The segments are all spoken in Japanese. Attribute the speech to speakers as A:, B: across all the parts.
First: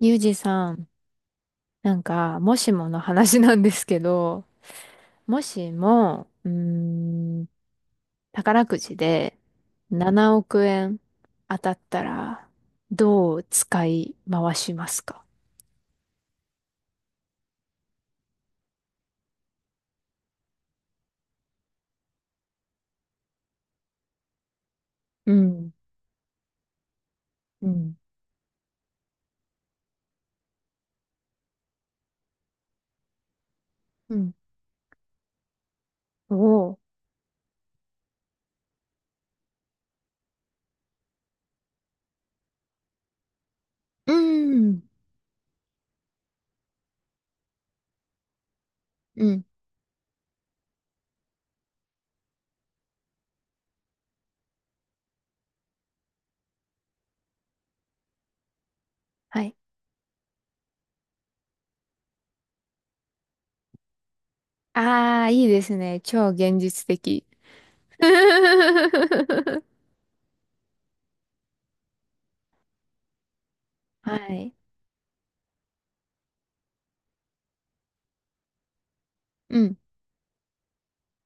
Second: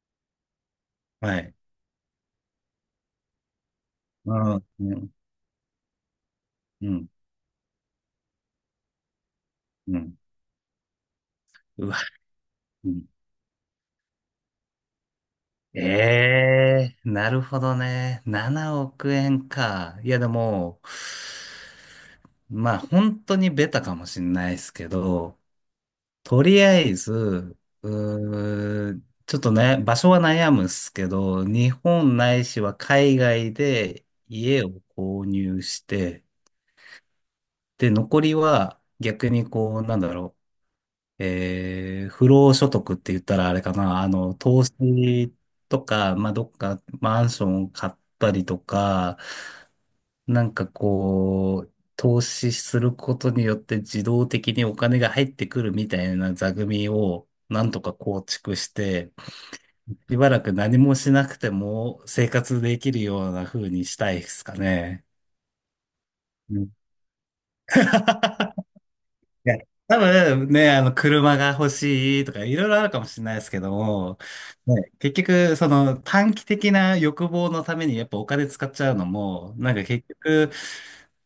A: ゆうじさん、
B: はい。
A: なんか、もしもの話なんですけ
B: う
A: ど、
B: ん、うん、
A: もしも、
B: うん、
A: ん、宝くじで
B: うん。
A: 7億円当たっ
B: うわ、
A: たら、
B: うん。
A: どう使い回しますか？
B: ええー、なるほどね。7億円か。いや、でも、まあ、本当にベタかもしれないですけ
A: う
B: ど、
A: ん、
B: とりあえず、
A: うん、
B: うーん、ちょっとね、場所は悩むっすけど、日本ないしは海外で
A: うん。
B: 家を購入して、
A: おー、
B: で、残りは逆にこう、なんだろう、不労所得って言ったらあれかな、
A: う
B: 投
A: ん、
B: 資とか、まあ、どっかマンションを買ったりとか、
A: うん。
B: なんかこう、投資することによって自動的にお金が入ってくるみたいな座組をなんとか構築して、
A: はい。
B: しばらく何もしなくても生活できるような風にしたいですかね。
A: ああ、いいですね。超現
B: うん
A: 実的。
B: いや、多分ね、車が欲しいとか、いろいろあるかもしれないですけど
A: は
B: も、
A: い。
B: ね、結局、その短期的な欲望のためにやっぱお金使っちゃうのも、
A: う
B: なん
A: ん、
B: か結局、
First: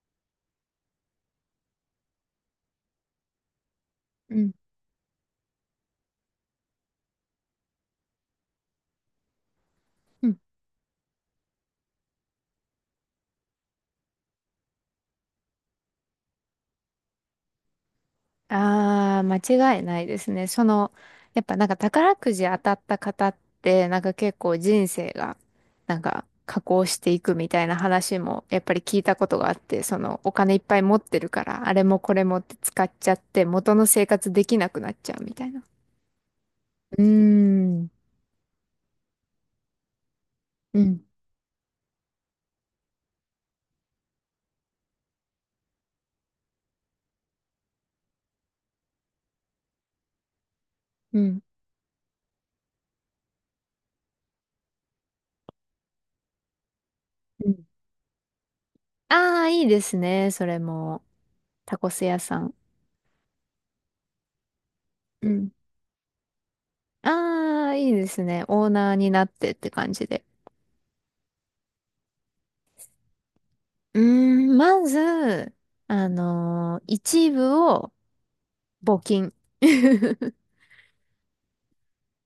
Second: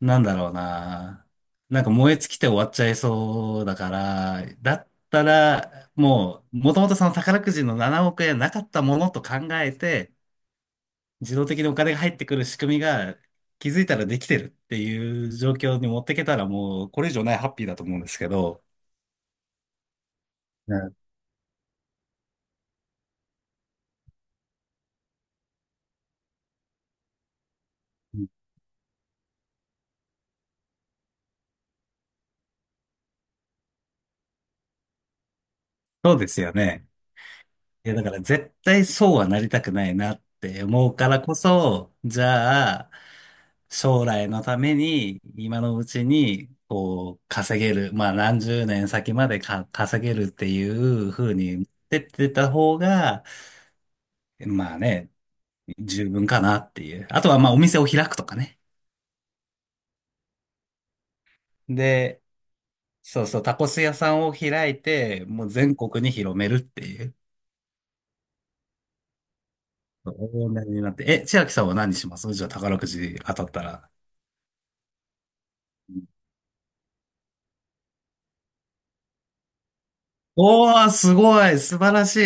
B: なんだろうな、なんか燃え尽きて終わっちゃいそうだか
A: う
B: ら、
A: ん、
B: だったら、もう、もともとその宝くじの7億円なかったものと考えて、
A: うん。
B: 自動的にお金が入ってくる仕組みが、気づいたらできてるっていう状況に持ってけたらもうこれ以上ないハッピーだと思うんですけど。
A: ああ、間違いないですね。そ
B: う
A: の、
B: ん、
A: やっぱなんか宝くじ当たった方って、なんか結構人生が、なんか加工していくみたいな話も、やっぱり聞いたことがあって、そのお金いっぱい持ってるから、あれもこれもって使っちゃって、元の生活できなくなっちゃうみたいな。
B: そうですよね。
A: うー
B: い
A: ん、
B: や、だから絶対そうはなりたくないなって
A: う
B: 思う
A: ん、
B: からこそ、じゃあ、将来のために、今のうちに、こう、稼げる、まあ何十年先までか稼げるっていう
A: う
B: 風
A: ん、
B: に持ってってた方が、まあね、十分かなっていう。あとは
A: う
B: まあお
A: ん。
B: 店を開くとかね。
A: ああ、いいですね。それも、タコス屋
B: で、
A: さん。
B: そうそう、タコス屋さんを開いて、
A: う
B: もう
A: ん。
B: 全国に広めるっていう。
A: ああ、いいですね。オーナーになってって感じ
B: 大
A: で。
B: 台になって。え、千秋さんは何しますじゃあ宝くじ当たったら？
A: うーん、まず、
B: うん。
A: 一部を募金。
B: おー、すごい、素晴らし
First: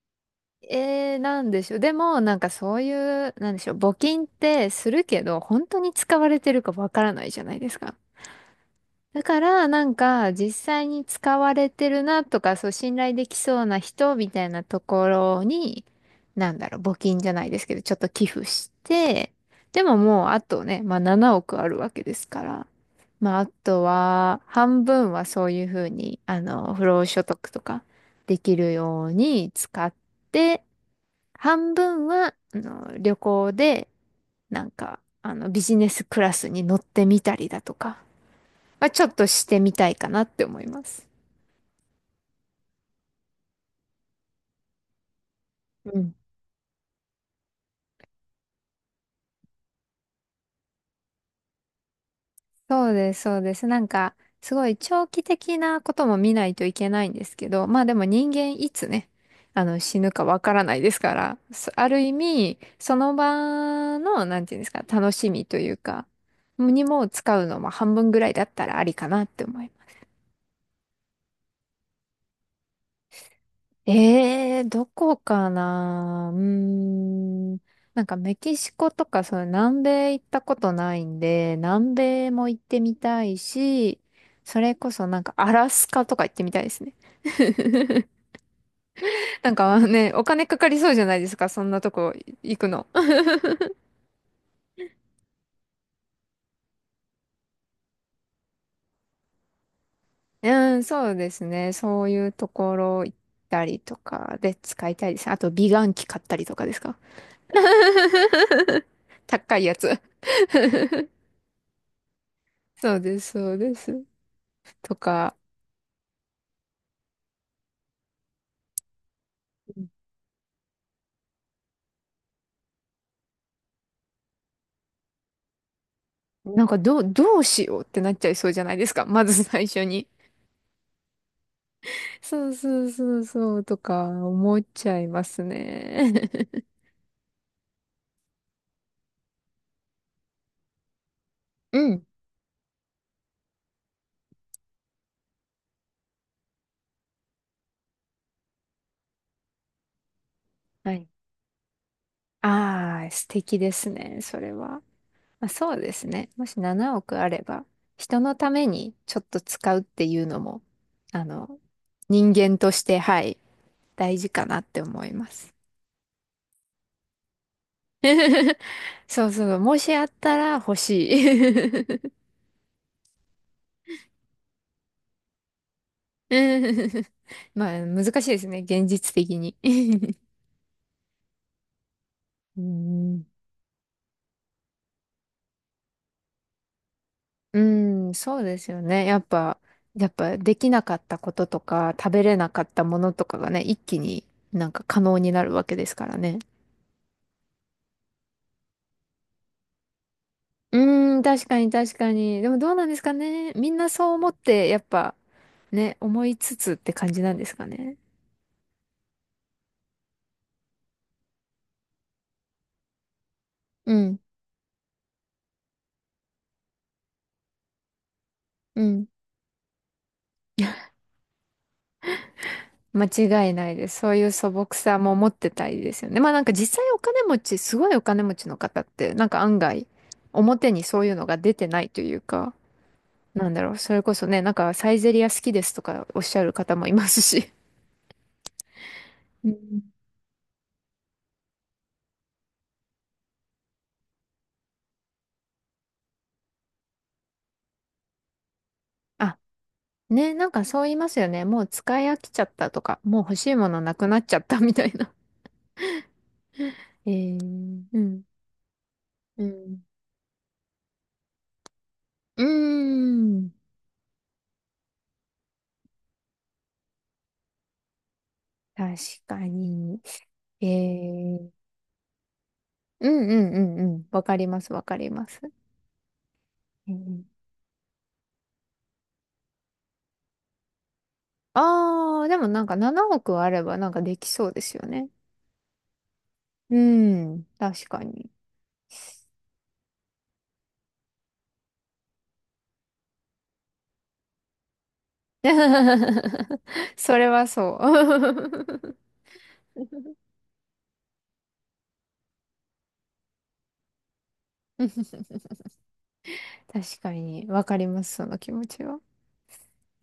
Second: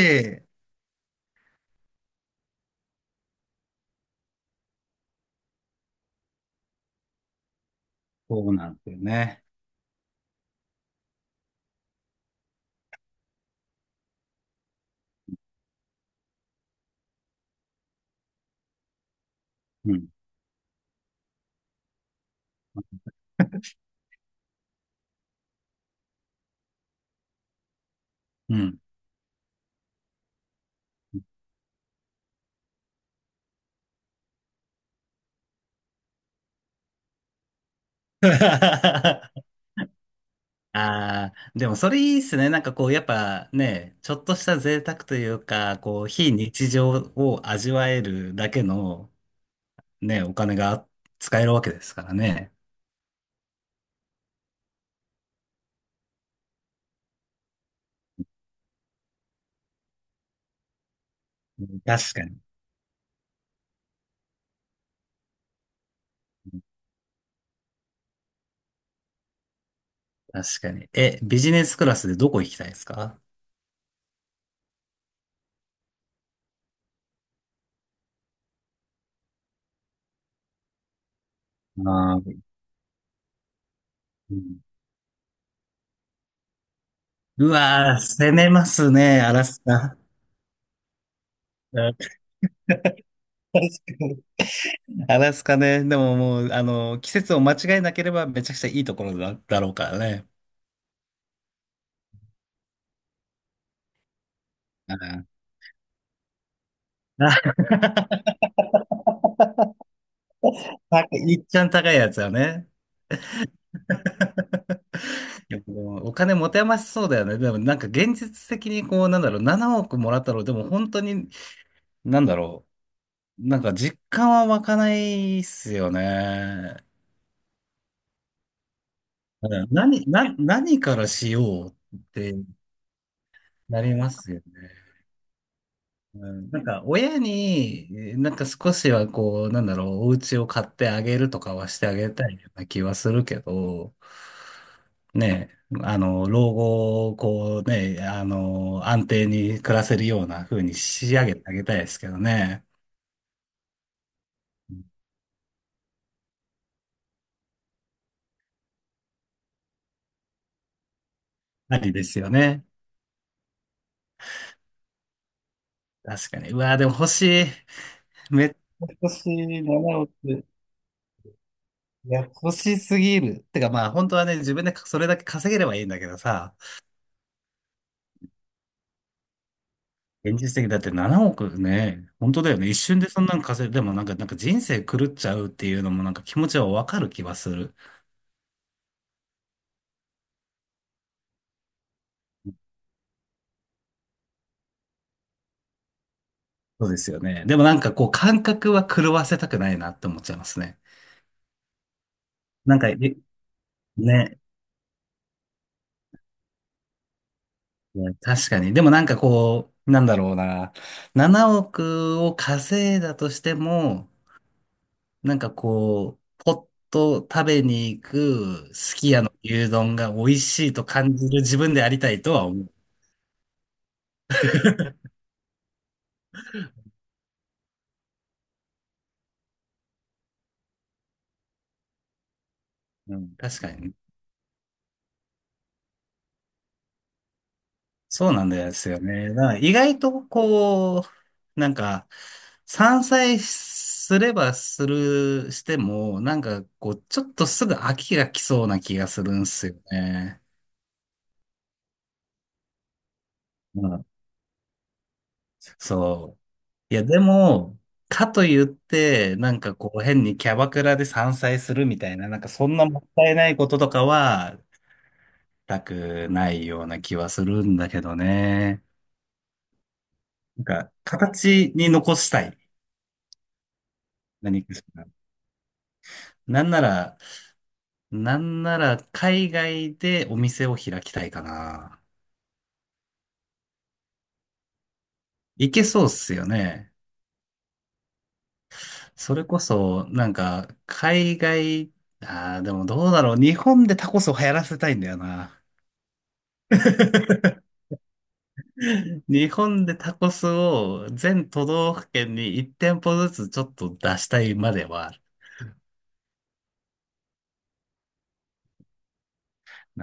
B: い。
A: なんでしょう。でも、なんかそういう、なんでしょう。募金ってするけど、本当に使われてるかわからないじゃないですか。
B: そうなんですよ
A: だか
B: ね。
A: ら、なんか、実際に使われてるなとか、そう、信頼できそうな人みたいなところに、なんだろう、募金じゃないですけど、ちょっと寄付して、で
B: う
A: も
B: ん。
A: もう、あとね、まあ、7億あるわけですから、まあ、あとは、半分はそういうふうに、不労所得とか、でき
B: う
A: る
B: ん。
A: ように使って、半分は、旅行で、なんか、ビジネスクラスに乗ってみたりだとか、まあ、ちょっとして みたいかなって思います。
B: ああ、でもそれいいっすね。なんかこう、やっぱね、ちょっとした贅沢というか、
A: う
B: こう、
A: ん。
B: 非日常を味わえるだけのね、お金が使えるわけですからね。
A: そうです、そうです。なんか、すごい長期的なことも見ないといけないんですけど、まあでも人間いつね、死ぬかわからないですから、
B: う
A: そ
B: ん、
A: ある意
B: 確かに。
A: 味、その場の、なんていうんですか、楽しみというか、にも使うのも半分ぐらいだったらありかなって思います。
B: 確かに。え、ビジネスクラスでどこ行きたいですか？
A: ええ、どこかな。うーん。なんかメキシコとか、そう、南米行ったことないんで、南
B: ああ
A: 米
B: ー、
A: も行ってみたいし、それこそなんかアラスカとか行ってみたいですね。
B: うわー、攻めますね、アラ
A: なん
B: ス
A: か
B: カ。
A: ね、お金かかりそうじゃないですか、そんな
B: う
A: と
B: ん、
A: こ行くの。
B: 確かに。アラスカね。でももう、季節を間違えなければめちゃくちゃいいところだろうからね。
A: うん、そうですね。そういうところ行ったりとかで使いたいです。あ と、美顔器買ったりとかですか？
B: うん。あ、
A: 高いやつ。
B: 高いいっちゃん高いやつはね。
A: そうです、そうです。とか、
B: いやでもお金持て余しそうだよね。でもなんか現実的にこう、なんだろう、7億もらったら、でも本当に、なんだろう、なんか実感は湧かないっすよ
A: なんか
B: ね。
A: どうしようってなっちゃいそうじゃないですか。まず
B: う
A: 最
B: ん、
A: 初に。
B: 何からしようっ て
A: そうそうそうそうと
B: なり
A: か
B: ますよね。
A: 思っちゃいます
B: う
A: ね。
B: ん、なん か、親に、なんか少しはこう、なんだろう、お家を買ってあげるとかは
A: う
B: してあ
A: ん。
B: げたいような気はするけど、ねえ、老後をこうね、安定に暮らせるような風に
A: はい。
B: 仕上げてあげたいですけどね。
A: ああ、素敵ですね、それは。まあ、そうですね。もし7億あれば、人のためにちょっと使うっていうのも、あの、
B: ありですよ
A: 人間
B: ね。
A: として、はい、大事かなって思います。
B: 確かに。うわーでも欲しい。めっち ゃ欲し
A: そうそう、
B: い。
A: もし
B: 7
A: あっ
B: 億。
A: た
B: い
A: ら欲しい。
B: や、欲しすぎる。てかまあ、本当はね、自分でそれだけ稼げればいいんだけどさ。
A: うん。 まあ、難しいですね。現実的に。
B: 現実的だって7億ね、本当だよ
A: う
B: ね。一瞬でそ
A: ん、
B: んなのでもなんか、なんか人生狂っちゃうっていうのもなんか気持ちはわかる気はす
A: う
B: る。
A: ん、そうですよね。やっぱできなかったこととか、食べれなかったものとかがね、一気になんか可能になるわけですからね。
B: そうですよね。でもなんかこう感覚は狂わせたくないなって思っちゃいますね。
A: うん、確かに確かに。でもどう
B: なん
A: なん
B: か、
A: ですかね。みんなそう思っ
B: ね、
A: て、やっぱ、ね、思いつつって感じなんですかね。
B: 確かに。でもなんかこう、なんだろうな。7億を稼いだとして
A: う
B: も、
A: ん、
B: なんかこう、ポッと食べに行く
A: う
B: す
A: ん。
B: き家の牛丼が美味しいと感じる自分でありたいとは思う。
A: 間違いないです。そういう素朴さも持ってたいですよね。まあなんか実際お金持ち、すごいお金持ちの方って、なんか案外、表にそういうのが出てないというか、
B: うん、
A: なん
B: 確
A: だ
B: か
A: ろう、
B: にね。
A: それこそね、なんかサイゼリア好きですとかおっしゃる方もいますし。
B: そうなんですよね。だ
A: う
B: から意
A: ん。
B: 外とこう、なんか、散菜すればする、しても、なんかこう、ちょっとすぐ飽きが来そうな気がする
A: あ、
B: んですよ
A: ね、
B: ね。
A: なんかそう言いますよね。もう使い飽きちゃったとか、もう欲しいもの
B: う
A: な
B: ん。
A: くなっちゃったみたいな。
B: そう。いや、でも、
A: うん。
B: かといって、
A: う
B: なんか
A: ん。
B: こう、変にキャバクラで散菜するみたいな、なん
A: うー
B: かそんなもったいな
A: ん。
B: いこととかは、したくないような気はするんだけどね。
A: 確かに。
B: なん
A: え
B: か、
A: ー、
B: 形に残したい。
A: うんうんうんうん。わかりま
B: 何
A: す、
B: か
A: わ
B: し
A: か
B: ら。
A: ります。
B: なんな
A: う
B: ら、
A: ん。
B: なんなら海外でお店を開きたいかな。
A: ああー、でもなんか7億あればなんかできそうですよね。
B: いけそうっすよ
A: う
B: ね。
A: ん、確かに。
B: それこそ、なんか、海外、ああ、でもどうだろう。日本でタコスを流行らせたいんだよな。
A: それは そう。
B: 日本でタコスを全都道府県に1店舗ずつちょっと出したいまではある。
A: 確かに、わかります、その気持ちは。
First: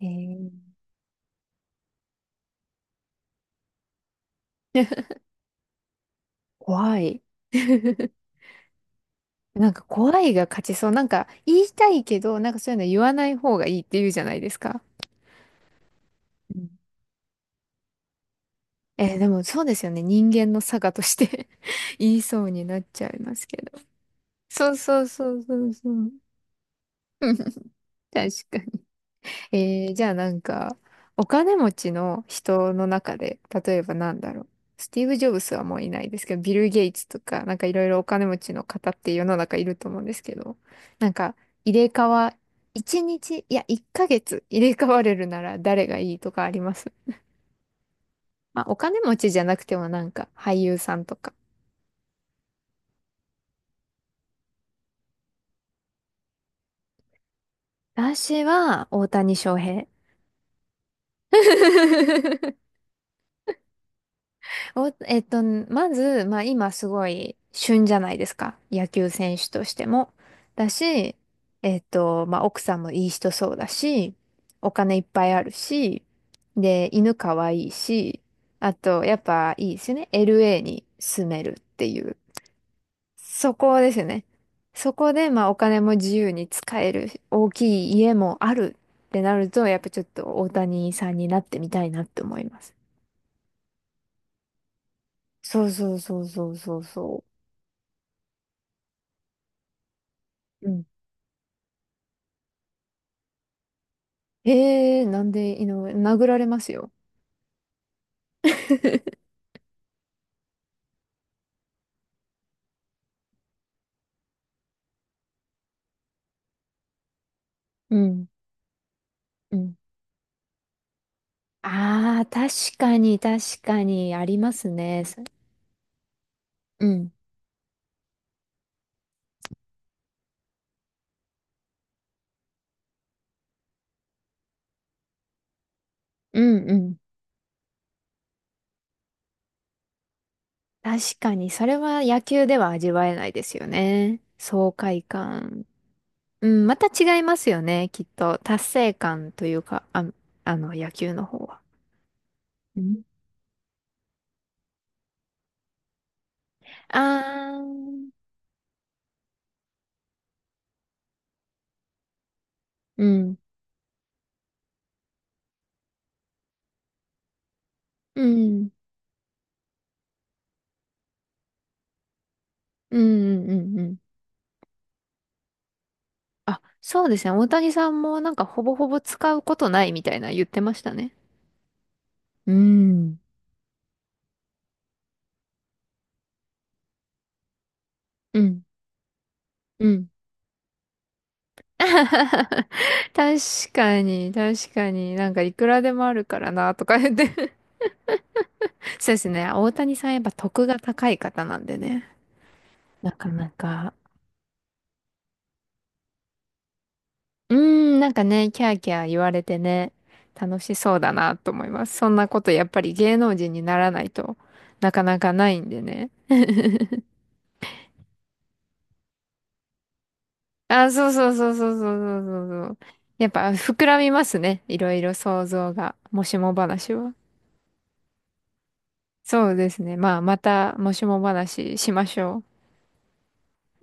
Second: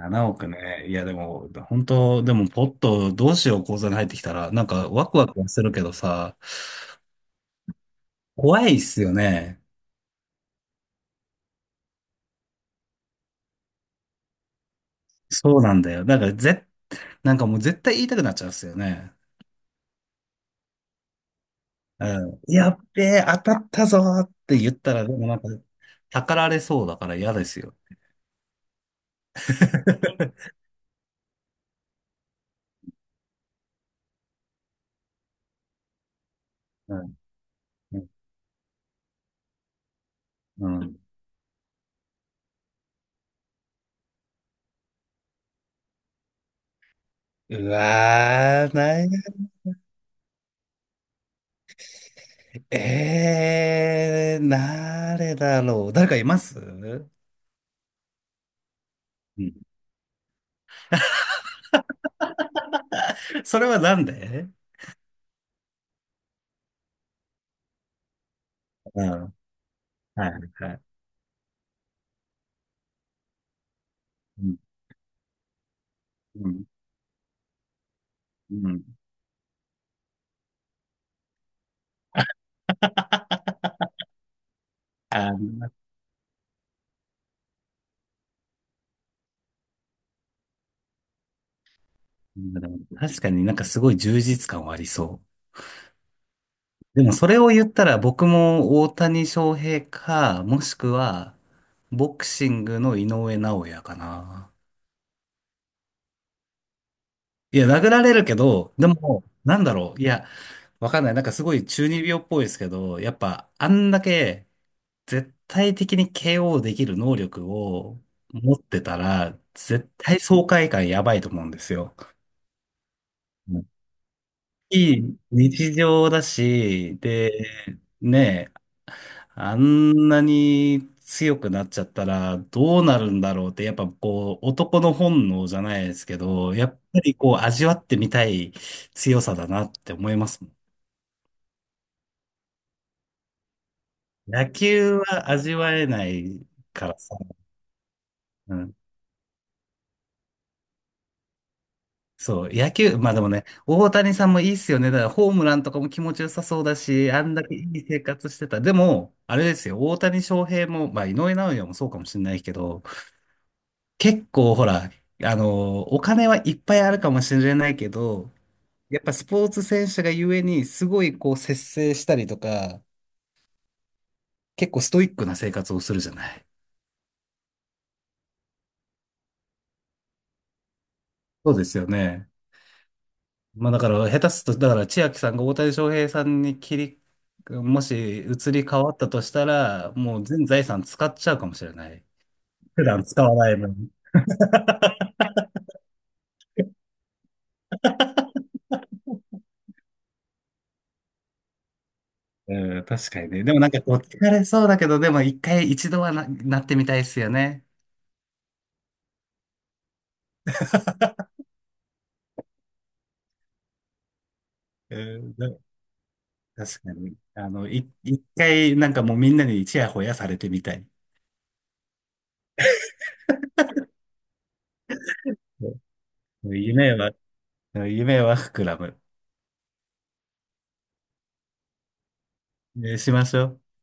A: え
B: 億
A: ー、
B: ね。いやでも、本当でもポッとどうしよう、口座に入ってきたら、なんかワ クワクはするけどさ、
A: 怖い。
B: 怖いっすよね。
A: なんか怖いが勝ちそう。なんか言いたいけど、なんかそういうの言わない方がいいって言うじゃないですか。
B: そうなんだよ。なんから
A: う
B: 絶
A: ん。
B: なんかもう絶対言いたくなっちゃうんですよね。
A: でもそうですよね。人間の差がとして、 言い
B: うん。
A: そうに
B: や
A: な
B: っ
A: っ
B: べ
A: ちゃい
B: え、
A: ま
B: 当
A: す
B: た
A: け
B: っ
A: ど。
B: たぞーって言
A: そ
B: っ
A: う
B: た
A: そ
B: ら、
A: う
B: でも
A: そ
B: なん
A: う
B: か、
A: そうそう。
B: たかられそうだから嫌ですよ。
A: 確かに。じゃあなん か、お金持ちの人の中で、例えばなんだろう。スティーブ・ジョブスはもういないですけど、ビル・ゲイ
B: う
A: ツ
B: ん。
A: とか、なんかいろい
B: う
A: ろお
B: ん。
A: 金持ちの方って世の中いると思うんですけど、
B: うん。
A: なんか入れ替わ、1日、いや、1ヶ月入れ替われるなら誰がいいとかあります
B: う
A: まあ、
B: わ
A: お
B: ー、
A: 金
B: ない、
A: 持ちじゃなくてもなんか俳優さんとか。
B: 誰だろう。誰かいます？うん。
A: 私は大谷翔平。
B: それはなんで？
A: お、まず、まあ今すごい旬じゃないですか。野
B: う
A: 球
B: ん。
A: 選手としても。
B: はい
A: だ
B: はい。
A: し、まあ奥さんもいい人そうだし、
B: うん。
A: お金いっぱいあるし、
B: うん。
A: で、犬かわいいし、
B: う
A: あ
B: ん
A: と、やっぱいいですよね。LA に住めるっていう。そこ ですよね。そこで、
B: あ
A: まあお
B: ー、なる
A: 金も自由に使える、大きい家もあるってなると、やっぱちょっと大谷さんになってみたいなって思いま
B: ほど。
A: す。
B: 確かになんかすごい充実感はありそう。
A: そうそうそうそうそう
B: でも
A: そ
B: それを言ったら僕も大谷翔平か、もし
A: う。
B: くはボクシングの井上尚弥かな。
A: ええーなんで井上、殴られますよ。
B: いや、殴られるけど、でも、なんだろう。いや、わかんない。なんかすごい中二病っぽいですけど、やっぱあんだけ絶対的に KO できる能力
A: う
B: を
A: ん、
B: 持ってたら、
A: うん。
B: 絶対爽快感やばいと思うんですよ。
A: ああ、確かに、確
B: うん、
A: かに、あります
B: い
A: ね。
B: い
A: そ
B: 日常だ
A: う
B: し、
A: ん、
B: で、ねえ、あんなに強くなっちゃったらどうなるんだろうって、やっぱこう、男の本能じゃないですけ
A: う
B: ど、や
A: ん、
B: っ
A: うん。
B: ぱりこう、味わってみたい強さだなって思いますもん。
A: 確かに、それは野球では味わえないですよね。
B: 野
A: 爽
B: 球
A: 快
B: は味
A: 感。
B: わえない
A: うん、また
B: からさ。
A: 違いますよね、きっと。
B: う
A: 達
B: ん。
A: 成感というか、あ、野球の方は。
B: そう、野
A: う
B: 球、
A: ん。
B: まあでもね、大谷さんもいいっすよね。だからホームランとかも気持ちよさそうだし、あんだ
A: あ
B: け
A: あ、う
B: いい生
A: ん、
B: 活してた。でも、あれですよ、大谷翔平も、まあ井上尚弥もそうかもしれないけど、
A: うん、
B: 結構ほら、お金はいっぱいあるかもしれないけ
A: う
B: ど、
A: ん、
B: やっぱスポーツ選手がゆえに、すごいこう節制したりとか、
A: うん、うん、うん。
B: 結構ストイックな生活をするじゃない。
A: あ、そうですね。大谷さんもなんかほぼほぼ使うことないみたいな言ってましたね。
B: そうですよね。
A: うん。
B: まあだから、下手すると、だから千秋さんが大谷翔平さんにもし
A: う
B: 移
A: ん。
B: り変わったとした
A: う
B: ら、
A: ん。
B: もう全財産使っちゃうかもしれ ない。
A: 確
B: 普段使わない分。
A: かに、確かに。なんかいくらでもあるからな、とか言って。そうですね。大谷さんやっぱ得が高い方なんでね。
B: うん、確
A: な
B: か
A: か
B: にね。
A: な
B: でもなんか
A: か。
B: こう疲れそうだけど、でも一回一度はなってみたいですよ
A: うー
B: ね。
A: ん、なんかね、キャーキャー言われてね、楽しそうだなと思います。そんなことやっぱり芸能人にならないとな
B: う
A: かなか
B: ん、
A: ないんでね。
B: 確かに。一回、なんかもうみんなにちやほやされてみたい。
A: あ、そうそうそうそうそうそうそうそう。やっぱ膨らみますね。いろいろ想像
B: そ
A: が。もしも
B: う、夢
A: 話
B: は、
A: は。
B: 夢は膨らむ。
A: そうですね。まあ、またもしも話しましょう。
B: しましょう。